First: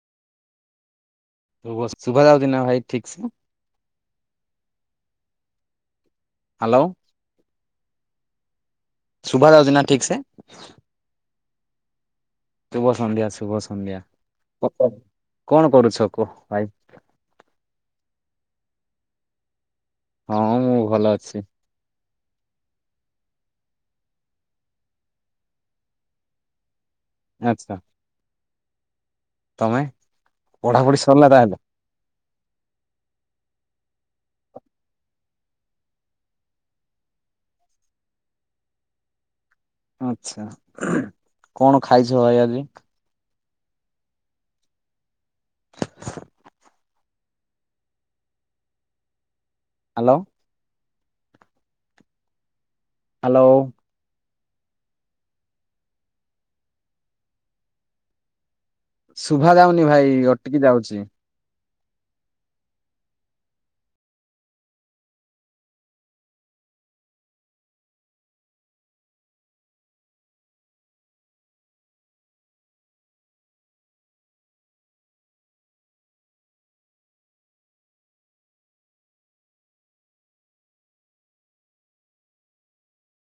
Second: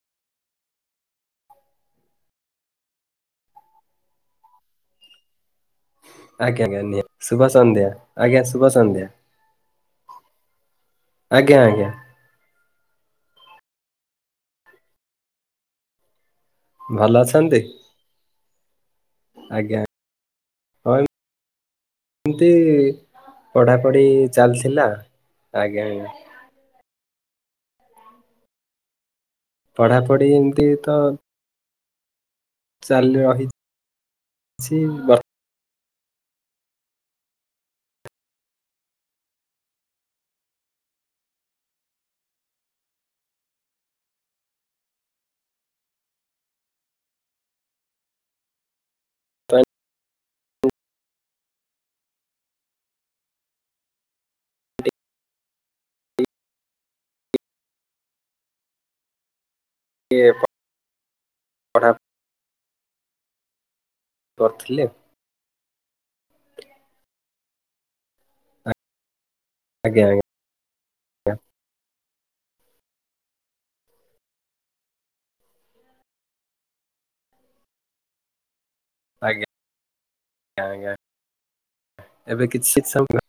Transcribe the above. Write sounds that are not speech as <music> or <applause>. <unintelligible> ଶୁଭାଯାଉଚିନା ଭାଇ ଠିକ ସେ? ଆଜ୍ଞା ଆଜ୍ଞା ହ୍ୟାଲୋ ନି ଶୁଭ ସନ୍ଧ୍ୟା ଆଜ୍ଞା ଶୁଭ ସନ୍ଧ୍ୟା। ଶୁଭାଯାଉଚିନା ଠିକ ସେ? ଆଜ୍ଞା ଆଜ୍ଞା। ଶୁଭ ସନ୍ଧ୍ୟା ଶୁଭ ସନ୍ଧ୍ୟା <unintelligible> କରୁଛ? କୁହ ଭାଇ। ଭଲ ଅଛନ୍ତି? ଆଜ୍ଞା। ହଁ ମୁଁ ହଁ ଭଲ ଅଛି। ଏମିତି ପଢ଼ାପଢି ଚାଲିଥିଲା ଆଜ୍ଞା ଆଞା। ଆଚ୍ଛା। ତମେ ପଢାପଢି ଏମିତି ତ ପଢାପଢି ସରିଲା ତାହେଲେ? ଚାଲି ରହିଛି କିଛି ଆଛା କଣ ଖାଇଛ ଭାଇ ଆଜି? ତ ହ୍ୟାଲୋ। ହ୍ୟାଲୋ। ଟିକେ ଶୁଭା ଯାଉନି ଭାଇ ଅଟିକି ଯାଉଛି। ପଢା କରିଥିଲେ ଆଜ୍ଞା ଆଜ୍ଞା। ଆଜ୍ଞା ଆଜ୍ଞା ଆଞା ଏବେ କିଛି